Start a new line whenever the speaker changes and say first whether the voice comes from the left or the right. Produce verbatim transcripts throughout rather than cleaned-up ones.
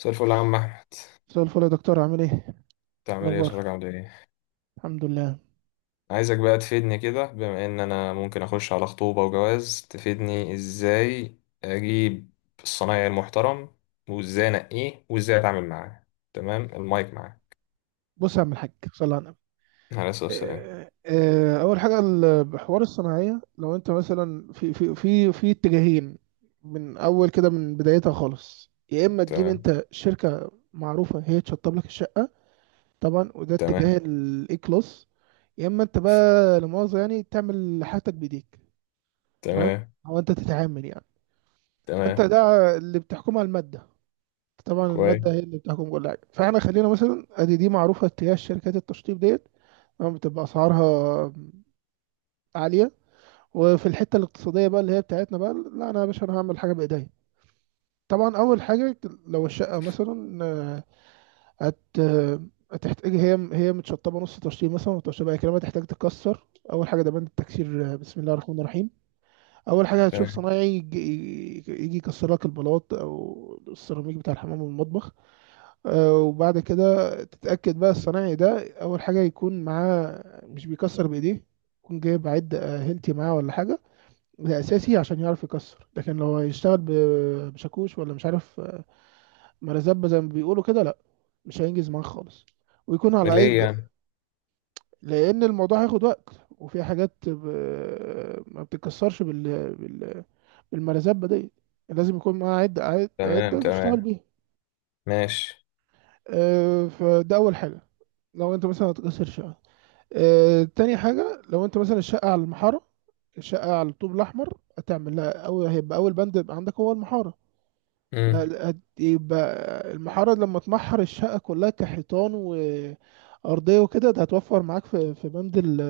left: مساء الفل يا عم احمد.
right: مساء الفل يا دكتور، عامل ايه؟ إيه
left: بتعمل ايه وصحتك
right: الاخبار؟
left: عامل ايه؟
right: الحمد لله.
left: عايزك بقى تفيدني كده، بما ان انا ممكن اخش على خطوبة وجواز. تفيدني ازاي اجيب الصنايعي المحترم، وازاي انقيه وازاي اتعامل معاه. تمام، المايك معاك.
right: بص يا عم الحاج، صلى على النبي.
left: على اساس السلام.
right: آه، آه، اول حاجه ال- حوار الصناعيه، لو انت مثلا في في في في اتجاهين، من اول كده من بدايتها خالص، يا اما تجيب
left: تمام.
right: انت شركه معروفه هي تشطب لك الشقه، طبعا وده اتجاه
left: تمام.
right: الاي كلاس، يا اما انت بقى لا مؤاخذه يعني تعمل حاجتك بايديك، تمام،
left: تمام.
right: او انت تتعامل يعني، فانت
left: تمام.
right: ده اللي بتحكمها الماده. طبعا
left: كويس.
right: المادة هي اللي بتحكم كل حاجة، فاحنا خلينا مثلا ادي دي معروفة، اتجاه شركات التشطيب ديت أما بتبقى اسعارها عالية. وفي الحتة الاقتصادية بقى اللي هي بتاعتنا بقى، لا انا يا باشا انا هعمل حاجة بايديا. طبعا اول حاجة لو الشقة مثلا آه، هت آه، هتحتاج، هي هي متشطبة نص تشطيب مثلا، وتشطيبها هي كلمة تحتاج تتكسر. اول حاجة ده بند التكسير. آه، بسم الله الرحمن الرحيم. اول حاجة هتشوف
left: تمام.
right: صنايعي، يجي يجي يكسر لك البلاط او السيراميك بتاع الحمام والمطبخ. آه، وبعد كده تتأكد بقى الصنايعي ده، أول حاجة يكون معاه، مش بيكسر بإيديه، يكون جايب عد آه، هيلتي معاه ولا حاجة، ده أساسي عشان يعرف يكسر. لكن لو هيشتغل ب- بشاكوش، ولا مش عارف آه، مرزبة زي ما بيقولوا كده، لأ، مش هينجز معاه خالص، ويكون
left: ده
right: على أي
left: ليه
right: بج...
left: يعني؟
right: لأن الموضوع هياخد وقت، وفي حاجات ب... ما بتتكسرش بال... بال... بالمرزبة دي، لازم يكون معاه عدة عدة
left: تمام.
right: عدة تشتغل
left: تمام.
right: بيها.
left: ماشي.
right: آه، فده أول حاجة لو أنت مثلا هتكسر شقة. آه، تاني حاجة لو انت مثلا الشقة على المحارة، الشقة على الطوب الأحمر هتعمل لها، أو هيبقى أول بند يبقى عندك هو المحارة.
left: امم.
right: فهتبقى المحارة لما تمحر الشقة كلها كحيطان وأرضية وكده، ده هتوفر معاك في في بند ال-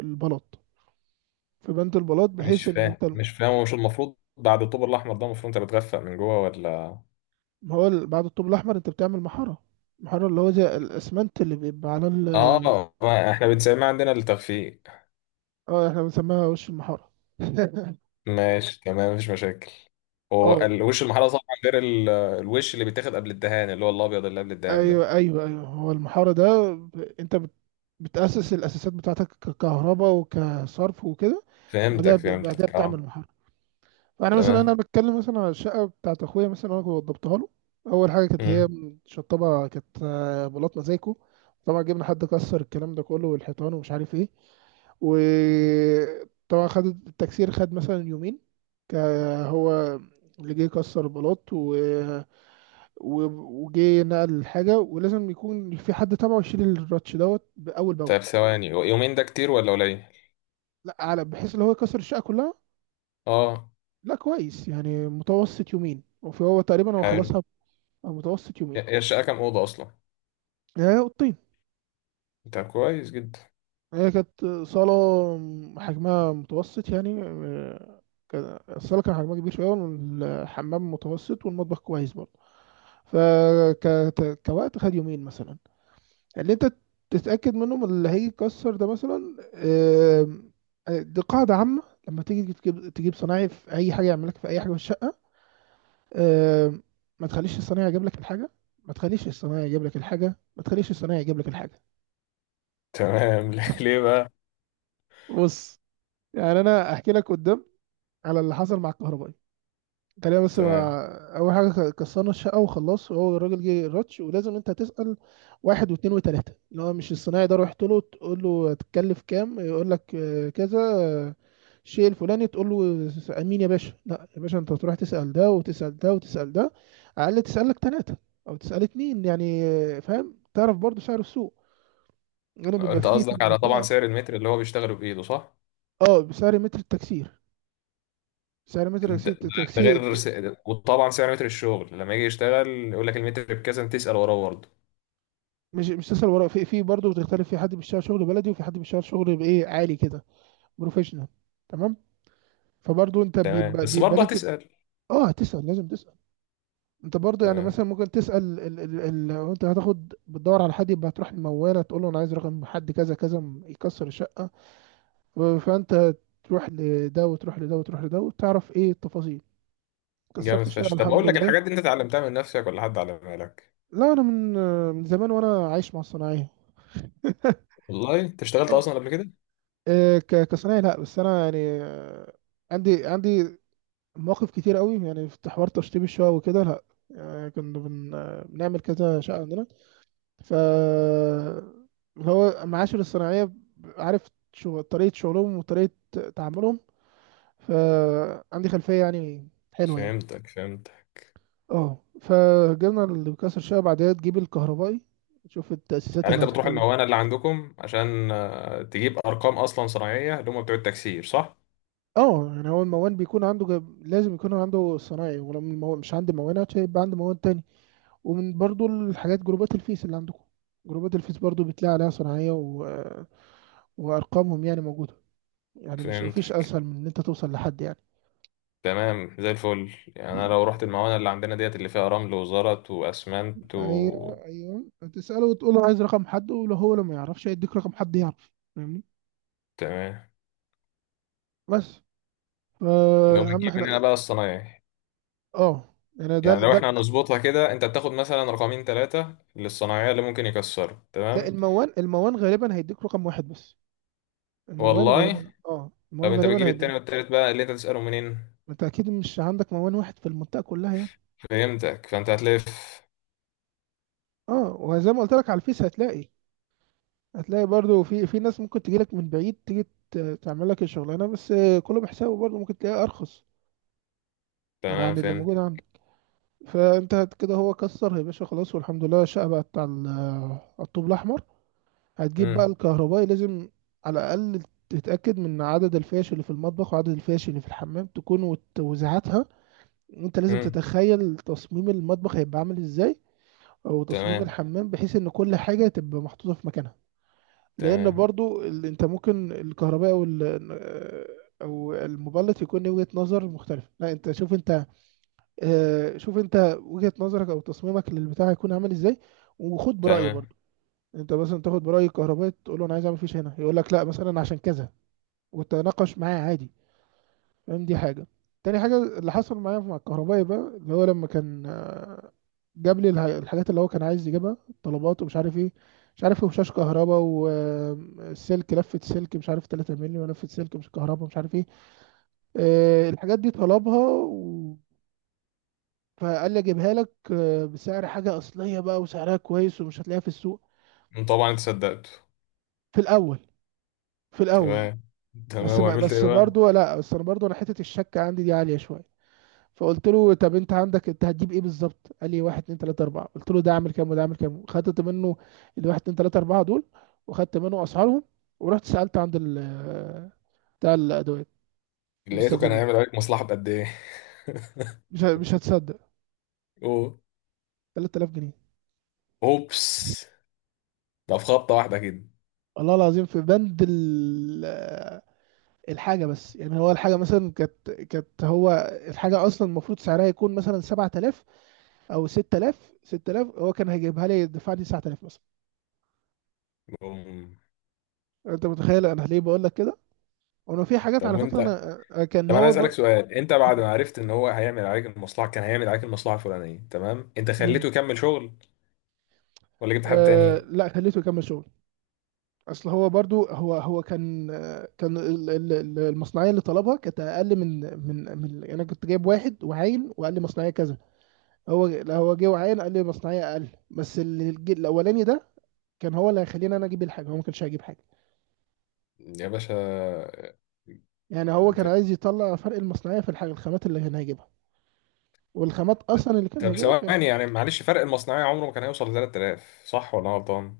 right: البلاط، في بند البلاط،
left: مش
right: بحيث إن انت.
left: فاهم مش فاهم، هو مش المفروض بعد الطوب الاحمر ده المفروض انت بتغفق من جوه ولا؟
right: ما هو ال- بعد الطوب الأحمر انت بتعمل محارة، محارة اللي هو زي الأسمنت اللي بيبقى على ال.
left: اه، ما احنا بنسمي عندنا التخفيق.
right: اه احنا بنسميها وش المحارة.
left: ماشي، تمام، مفيش مشاكل. هو
right: اه،
left: الوش المحلى طبعا غير ال- الوش اللي بيتاخد قبل الدهان، اللي هو الابيض اللي قبل الدهان ده.
right: ايوه ايوه ايوه، هو المحاره ده ب- انت بت- بتاسس الاساسات بتاعتك ككهرباء وكصرف وكده. بعدها
left: فهمتك
right: ب- بعدها
left: فهمتك
right: بتعمل
left: اه.
right: محاره. فانا مثلا انا
left: تمام.
right: بتكلم مثلا على الشقه بتاعت اخويا، مثلا انا كنت وضبتها له. اول حاجه كانت هي
left: مم.
right: شطبه، كانت آه، بلاط مزايكو. طبعا جبنا حد كسر الكلام ده كله والحيطان ومش عارف ايه، وطبعا خد التكسير، خد مثلا يومين، ك- هو اللي جه كسر البلاط و- وجه نقل الحاجة، ولازم يكون في حد تابعه يشيل الراتش دوت بأول بأول.
left: طيب، ثواني، يومين ده كتير ولا قليل؟
right: لا، على بحيث اللي هو يكسر الشقة كلها،
left: اه.
right: لا كويس، يعني متوسط يومين، وفي هو تقريبا هو
left: حلو.
right: خلصها ب- متوسط يومين.
left: هي الشقه كام اوضه اصلا؟
right: هي أوضتين،
left: انت كويس جدا.
right: هي كانت صالة حجمها متوسط يعني آه، كان- الصالة كان حجمها كبير شوية، والحمام متوسط، والمطبخ كويس برضه، فكوقت خد يومين مثلا. اللي انت تتأكد منهم اللي هيكسر ده مثلا، آم، آه، دي قاعدة عامة، لما تيجي تجيب تجيب صنايعي في أي حاجة يعمل لك في أي حاجة في الشقة، آم، ما تخليش الصنايعي يجيب لك الحاجة، ما تخليش الصنايعي يجيب لك الحاجة، ما تخليش الصنايعي يجيب لك الحاجة.
left: تمام ليه بقى؟
right: بص، يعني أنا أحكي لك قدام على اللي حصل مع الكهربائي تقريبا. بس
left: تمام.
right: ما اول حاجه كسرنا الشقه وخلاص، وهو الراجل جه راتش، ولازم انت تسال واحد واثنين وثلاثه اللي هو مش الصنايعي ده، رحت له تقول له هتتكلف كام، يقول لك آه، كذا، آه، الشيء الفلاني، تقول له س- مين يا باشا؟ لا يا باشا، انت تروح تسال ده وتسال ده وتسال ده، على الاقل تسال لك ثلاثه او تسال اتنين، يعني آه، فاهم، تعرف برضو سعر السوق، غير بيبقى
left: انت
right: فيه في
left: قصدك، على طبعا
right: المنطقه.
left: سعر المتر اللي هو بيشتغله بايده، صح؟
right: اه، بسعر متر التكسير، سعر متر
left: ده ده-
right: التكسير
left: ده
right: التكسير
left: غير س- وطبعا سعر متر الشغل لما يجي يشتغل، يقول لك المتر بكذا، انت تسأل وراه برضه.
right: مش مش تسأل ورا، في في برضه بتختلف، في حد بيشتغل شغل بلدي، وفي حد بيشتغل شغل بايه، عالي كده، بروفيشنال، تمام. فبرضه انت
left: تمام،
right: بيبقى
left: بس
right: بيبقى
left: برضه
right: لك.
left: هتسأل.
right: اه تسأل، لازم تسأل، انت برضه يعني
left: تمام
right: مثلا ممكن تسأل ال ال ال لو انت هتاخد بتدور على حد، يبقى هتروح الموالة تقول له انا عايز رقم حد كذا كذا م- يكسر الشقة، فانت تروح لده وتروح لده وتروح لده وتعرف ايه التفاصيل،
left: جامد
right: كسرت الشقة
left: فشخ. طب اقول
right: الحمد
left: لك،
right: لله.
left: الحاجات دي انت اتعلمتها من نفسك ولا حد علمها لك؟
right: لا انا من من زمان وانا عايش مع الصناعية.
left: والله انت اشتغلت اصلا قبل كده؟
right: آه، ك- كصناعي لا، بس انا يعني آه، عندي عندي مواقف كتير قوي يعني في حوار تشطيب الشقق وكده، لا يعني كنا بن... آه، بنعمل كذا شقة عندنا، ف اللي هو معاشر الصناعية ب- عارف شو... طريقة شغلهم وطريقة تعاملهم، فعندي خلفية يعني حلوة يعني.
left: فهمتك فهمتك.
right: اه، فجبنا اللي بيكسر الشقة، بعدها تجيب الكهربائي تشوف التأسيسات
left: يعني
right: اللي
left: انت بتروح
right: هتحتاجها.
left: الموانئ اللي عندكم عشان آه، تجيب ارقام اصلا صناعيه اللي هم بتوع التكسير، صح؟
right: اه يعني هو الموان بيكون عنده جب... لازم يكون عنده صناعي، ولو المو... مش عندي موانات هيبقى عندي موان تاني. ومن برضو الحاجات جروبات الفيس اللي عندكم، جروبات الفيس برضو بتلاقي عليها صناعية و... وأرقامهم يعني موجودة، يعني مش مفيش
left: فهمتك.
right: أسهل من إن أنت توصل لحد يعني.
left: تمام زي الفل. يعني انا لو رحت الموانئ اللي عندنا ديت اللي فيها رمل وزلط واسمنت و...
right: أيوه أيوه، تسأله وتقول له عايز رقم حد، ولو هو لو ما يعرفش هيديك رقم حد يعرف، فاهمني،
left: تمام.
right: بس، فا
left: لو
right: يا عم
left: بتجيب من هنا
right: احنا،
left: بقى الصنايعي،
right: اه يعني ده
left: يعني لو
right: ده
left: احنا هنظبطها كده، انت بتاخد مثلا رقمين ثلاثه للصنايعيه اللي ممكن يكسروا،
right: لا،
left: تمام؟
right: الموان الموان غالبا هيديك رقم واحد بس، الموان
left: والله.
right: غالبا، اه،
left: طب
right: الموان
left: انت
right: غالبا
left: بتجيب التاني
right: هيديك.
left: والتالت بقى اللي انت تسأله منين؟
right: انت اكيد مش عندك موان واحد في المنطقة كلها يعني.
left: فهمتك، فانت هتلف.
right: اه، وزي ما قلت لك على الفيس هتلاقي هتلاقي برضو في في ناس ممكن تجيلك من بعيد، تيجي ت- تعمل لك الشغلانه، بس كله بحسابه، برضو ممكن تلاقيها ارخص
left: تمام
right: عن اللي
left: فهمت.
right: موجود عندك. فانت هت- كده هو كسر يا باشا خلاص، والحمد لله الشقه بقت على ال- على الطوب الاحمر، هتجيب بقى
left: مم.
right: الكهربائي، لازم على الاقل تتاكد من عدد الفيش اللي في المطبخ، وعدد الفيش اللي في الحمام، تكون وت- وزعتها، وانت لازم
left: مم.
right: تتخيل تصميم المطبخ هيبقى عامل ازاي، او تصميم
left: تمام.
right: الحمام، بحيث ان كل حاجه تبقى محطوطه في مكانها، لان
left: تمام.
right: برضو ال- انت ممكن الكهرباء او ال- او المبلط يكون ليه وجهة نظر مختلفة، لا انت شوف انت آه، شوف انت وجهة نظرك او تصميمك للبتاع هيكون عامل ازاي، وخد برأي
left: تمام.
right: برضو. انت مثلا تاخد برأي الكهربائي تقول له انا عايز اعمل فيش هنا، يقول لك لا مثلا عشان كذا، وتناقش معاه عادي، فاهم، دي حاجة. تاني حاجة اللي حصل معايا مع الكهربائي بقى اللي هو لما كان آه، جاب لي الح- الحاجات اللي هو كان عايز يجيبها، الطلبات ومش عارف ايه، مش عارف ايه، وشاش كهرباء، والسلك، لفة سلك مش عارف تلاتة مللي، ولفة سلك مش كهرباء، مش عارف ايه. آه، الحاجات دي طلبها و... فقال لي اجيبها لك آه، بسعر حاجة أصلية بقى، وسعرها كويس، ومش هتلاقيها في السوق.
left: طبعا انت صدقته.
right: في الأول في الأول
left: تمام.
right: بس
left: تمام
right: ما
left: وعملت ايه
right: بس
left: بقى؟
right: برضو، لا بس انا برضو، انا حتة الشك عندي دي عالية شوية، فقلت له طب انت عندك، انت هتجيب ايه بالظبط؟ قال لي واحد اتنين تلاته اربعه، قلت له ده اعمل كام وده اعمل كام، خدت منه الواحد اتنين تلاته اربعه دول، وخدت منه اسعارهم، ورحت سالت عند ال بتاع الادوات،
left: لقيته كان
right: مستلزمات،
left: هيعمل عليك مصلحة بقد ايه؟
right: مش ه- مش هتصدق،
left: أوه.
right: تلات الاف جنيه،
left: اوبس. ده في خبطة واحدة كده؟
right: الله العظيم. في بند ال- الحاجه، بس يعني هو الحاجه مثلا كانت كانت هو الحاجه اصلا المفروض سعرها يكون مثلا سبعت الاف او ستة الاف، ستة الاف هو كان هيجيبها لي، دفعني تسعت الاف مثلا.
left: بوم.
right: انت متخيل انا ليه بقول لك كده؟ وانا في حاجات
left: طب
right: على فكره
left: وانت.
right: انا، آه، آه، كان
left: طب انا
right: هو
left: عايز اسالك
right: بر...
left: سؤال، انت بعد
right: مم.
left: ما عرفت ان هو هيعمل عليك المصلحة، كان هيعمل عليك المصلحة الفلانية، تمام، انت
right: مم.
left: خليته يكمل شغل ولا جبت حد
right: آه
left: تاني؟
right: لا، خليته يكمل شغل. اصل هو برضو هو هو كان آه، كان ال- ال- ال- المصنعيه اللي طلبها كانت اقل من من من يعني انا كنت جايب واحد وعاين، وقال لي مصنعيه كذا، هو لا، هو جه وعاين قال لي مصنعيه اقل، بس اللي الج- الاولاني ده كان هو اللي هيخليني انا اجيب الحاجه، هو ما كانش هيجيب حاجه،
left: يا باشا.
right: يعني هو كان عايز يطلع فرق المصنعيه في الحاجه الخامات اللي كان هيجيبها، والخامات اصلا اللي كان
left: طب
right: هيجيبها
left: ثواني
right: كان.
left: يعني معلش، فرق المصنعية عمره ما كان هيوصل ل ثلاثة آلاف صح ولا أنا غلطان؟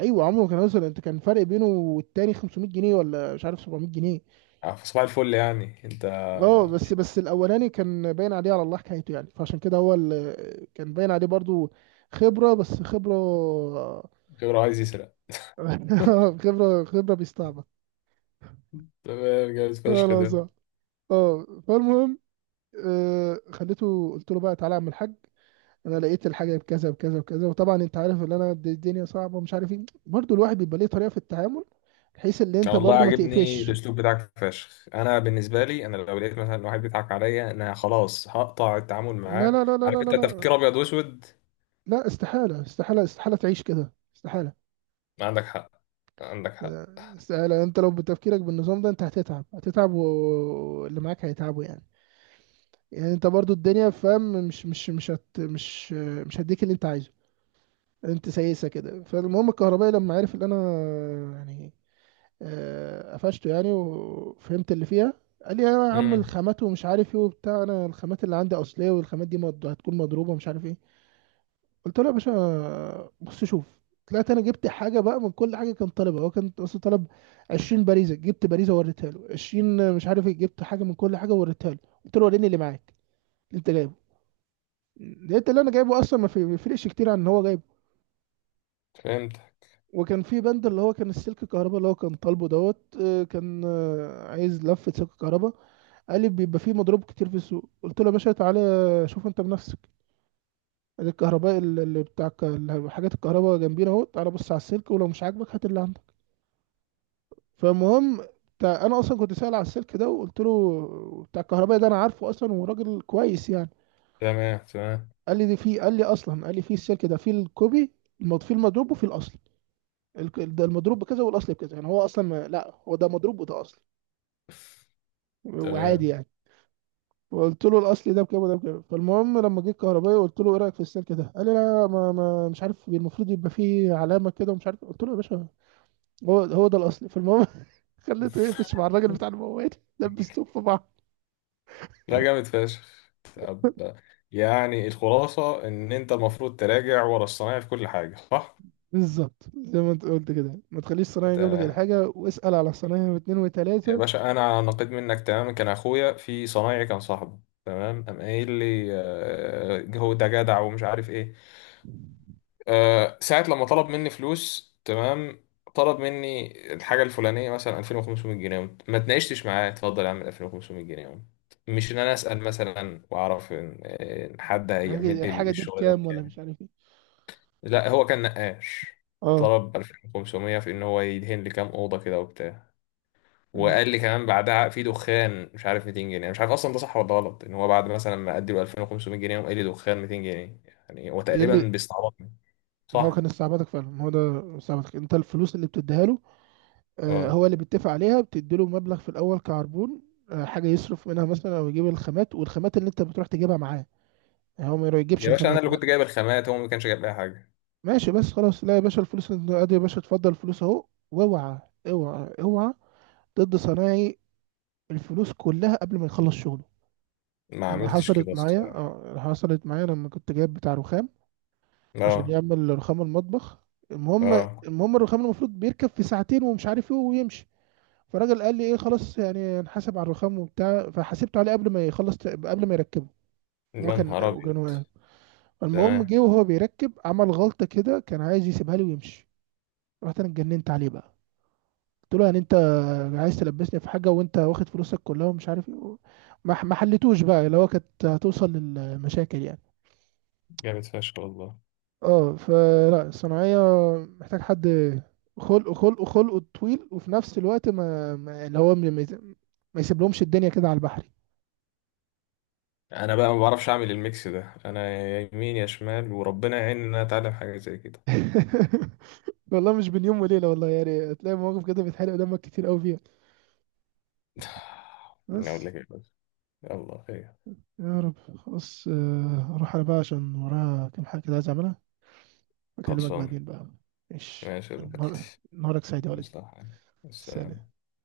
right: ايوه، عمره ما كان هيوصل، انت كان فرق بينه والتاني خمسمائة جنيه، ولا مش عارف سبعمائة جنيه.
left: آه، في صباح الفل يعني أنت.
right: اه بس بس الاولاني كان باين عليه على الله حكايته يعني، فعشان كده هو اللي كان باين عليه برضو خبره، بس خبره.
left: كبر عايز يسرق.
right: خبره خبره بيستعبط،
left: تمام جامد فشخ
right: انا
left: ده.
right: صح. اه فالمهم، آه، خليته، قلت له بقى تعالى يا عم الحاج، انا لقيت الحاجه بكذا بكذا بكذا، وطبعا انت عارف ان انا، د- الدنيا صعبه ومش عارف ايه، برضو الواحد بيبقى ليه طريقه في التعامل، بحيث ان
left: أنا
right: انت
left: والله
right: برضو ما
left: عاجبني
right: تقفش.
left: الأسلوب بتاعك فشخ. أنا بالنسبة لي، أنا لو لقيت مثلا واحد بيضحك عليا، أنا خلاص هقطع التعامل
right: لا
left: معاه.
right: لا لا لا لا
left: عارف
right: لا
left: أنت، تفكير
right: لا
left: أبيض وأسود.
right: لا، استحالة استحالة استحالة تعيش كده، استحالة
left: ما عندك حق. عندك حق.
right: استحالة، انت لو بتفكيرك بالنظام ده انت هتتعب، هتتعب و- واللي معاك هيتعبوا يعني، يعني انت برضو الدنيا فاهم، مش مش مش هت مش مش هديك اللي انت عايزه، انت سايسة كده. فالمهم الكهربائي لما عرف ان انا يعني آه، قفشته يعني، وفهمت اللي فيها، قال لي يا عم
left: امم.
right: الخامات ومش عارف ايه وبتاع، انا الخامات اللي عندي اصلية، والخامات دي مض- هتكون مضروبة ومش عارف ايه، قلت له يا باشا بص شوف، طلعت انا جبت حاجه بقى من كل حاجه كان طالبها، هو كان اصلا طلب 20 باريزه، جبت باريزه ووريتها له، عشرين مش عارف ايه، جبت حاجه من كل حاجه ووريتها له، قلت له وريني اللي معاك اللي انت جايبه، لقيت اللي انا جايبه اصلا ما في- ما يفرقش كتير عن ان هو جايبه.
left: فهمت.
right: وكان في بند اللي هو كان السلك الكهرباء اللي هو كان طالبه دوت، آه، كان آه، عايز لفه سلك كهرباء، قال لي بيبقى فيه مضروب كتير في السوق، قلت له يا باشا تعالى شوف انت بنفسك، الكهرباء اللي بتاع الك- حاجات الكهرباء جنبينا اهو، تعالى بص على السلك، ولو مش عاجبك هات اللي عندك. فالمهم بتاع انا اصلا كنت سائل على السلك ده، وقلت له بتاع الكهربائي ده انا عارفه اصلا وراجل كويس يعني،
left: تمام. تمام.
right: قال لي دي في قال لي اصلا قال لي في السلك ده في الكوبي المض- في المضروب وفي الاصل، الك- ده المضروب بكذا والاصل بكذا، يعني هو اصلا ما- لا هو ده مضروب وده اصلي،
left: تمام.
right: وعادي يعني، وقلت له الاصلي ده بكام وده بكام. فالمهم لما جه الكهربائي قلت له ايه رايك في السلك ده، قال لي لا ما, ما مش عارف، المفروض يبقى فيه علامه كده ومش عارف، قلت له يا باشا، هو هو ده الاصلي، فالمهم خليته يقفش مع الراجل بتاع الموال، لبسته في بعض.
left: لا جامد فشخ. طب يعني الخلاصة إن أنت المفروض تراجع ورا الصنايعي في كل حاجة، صح؟
right: بالظبط زي ما انت قلت كده، ما تخليش الصنايعي يجيب لك
left: تمام.
right: الحاجه، واسال على الصنايعي واثنين
left: يا
right: وثلاثه،
left: باشا أنا نقيت منك تماما. كان أخويا في صنايعي كان صاحبه، تمام، قام قايل لي آه، هو ده جدع ومش عارف إيه. آه، ساعة لما طلب مني فلوس، تمام، طلب مني الحاجة الفلانية مثلا الفين وخمسميت جنيه، قمت- ما اتناقشتش معاه، اتفضل يا عم الفين وخمسميت جنيه، قمت- مش إن أنا أسأل مثلا وأعرف إن إن حد هيعمل
right: الحاجه الحاجه
left: لي
right: دي
left: الشغل ده
right: بكام ولا مش
left: بكام.
right: عارف ايه.
left: لا هو كان نقاش.
right: اه.
left: طلب الفين وخمسمية في ان هو يدهن لي كام اوضه كده وبتاع،
right: مم.
left: وقال لي كمان بعدها في دخان مش عارف ميتين جنيه. أنا مش عارف اصلا ده صح ولا غلط، ان هو بعد مثلا ما ادي له الفين وخمسميت جنيه وقال لي دخان ميتين جنيه. يعني هو
right: ايه
left: تقريبا
right: اللي؟
left: بيستعبطني،
right: ما هو
left: صح.
right: كان استعباطك فعلا، ما هو ده استعباطك، انت الفلوس اللي بتديها له، آه
left: اه.
right: هو اللي بيتفق عليها، بتدي له مبلغ في الاول كعربون، آه حاجه يصرف منها مثلا او يجيب الخامات، والخامات اللي انت بتروح تجيبها معاه، يعني هو ما يجيبش
left: يا باشا انا
right: الخامات
left: اللي
right: لا.
left: كنت جايب الخامات، هو ما كانش جايب اي حاجه.
right: ماشي بس خلاص، لا يا باشا الفلوس انت ادي يا باشا اتفضل الفلوس اهو، واوعى اوعى اوعى ضد صنايعي الفلوس كلها قبل ما يخلص شغله.
left: ما
right: انا
left: عملتش
right: حصلت
left: كده
right: معايا،
left: الصراحه.
right: اه، حصلت معايا لما كنت جايب بتاع رخام عشان
left: اه.
right: يعمل رخام المطبخ، المهم
left: اه.
right: المهم الرخام المفروض بيركب في ساعتين ومش عارف ايه ويمشي، فالراجل قال لي ايه خلاص، يعني هنحاسب على الرخام وبتاع، فحاسبته عليه قبل ما يخلص قبل ما يركبه، هو
left: يا
right: كان
left: نهار ابيض.
right: وكان واقف. المهم
left: تمام
right: جه وهو بيركب عمل غلطة كده، كان عايز يسيبها لي ويمشي، رحت انا اتجننت عليه بقى، قلت له يعني انت عايز تلبسني في حاجة وانت واخد فلوسك كلها ومش عارف ايه، ما ما حلتوش بقى اللي هو كانت هتوصل للمشاكل يعني.
left: جامد فشخ والله.
right: اه، فلا الصناعية محتاج حد خلق خلق خلقه طويل، وفي نفس الوقت ما, ما اللي هو ما يس- ما يسيب لهمش الدنيا كده على البحر.
left: انا بقى ما بعرفش اعمل الميكس ده. انا يا يمين يا شمال، وربنا يعين ان انا اتعلم حاجه زي كده.
right: والله مش بين يوم وليلة والله، يعني هتلاقي مواقف كده بتحرق دمك كتير قوي فيها،
left: أنا أقول
right: بس،
left: لك إيه بس. يلا خير.
right: يا رب خلاص، آه، اروح انا بقى عشان ورايا كام حاجة كده عايز اعملها، اكلمك
left: خلصان.
right: بعدين بقى، ماشي،
left: ماشي يا
right: نهار-
left: زميلتي.
right: نهارك سعيد يا ولدي.
left: مصلحة. السلام.
right: سلام.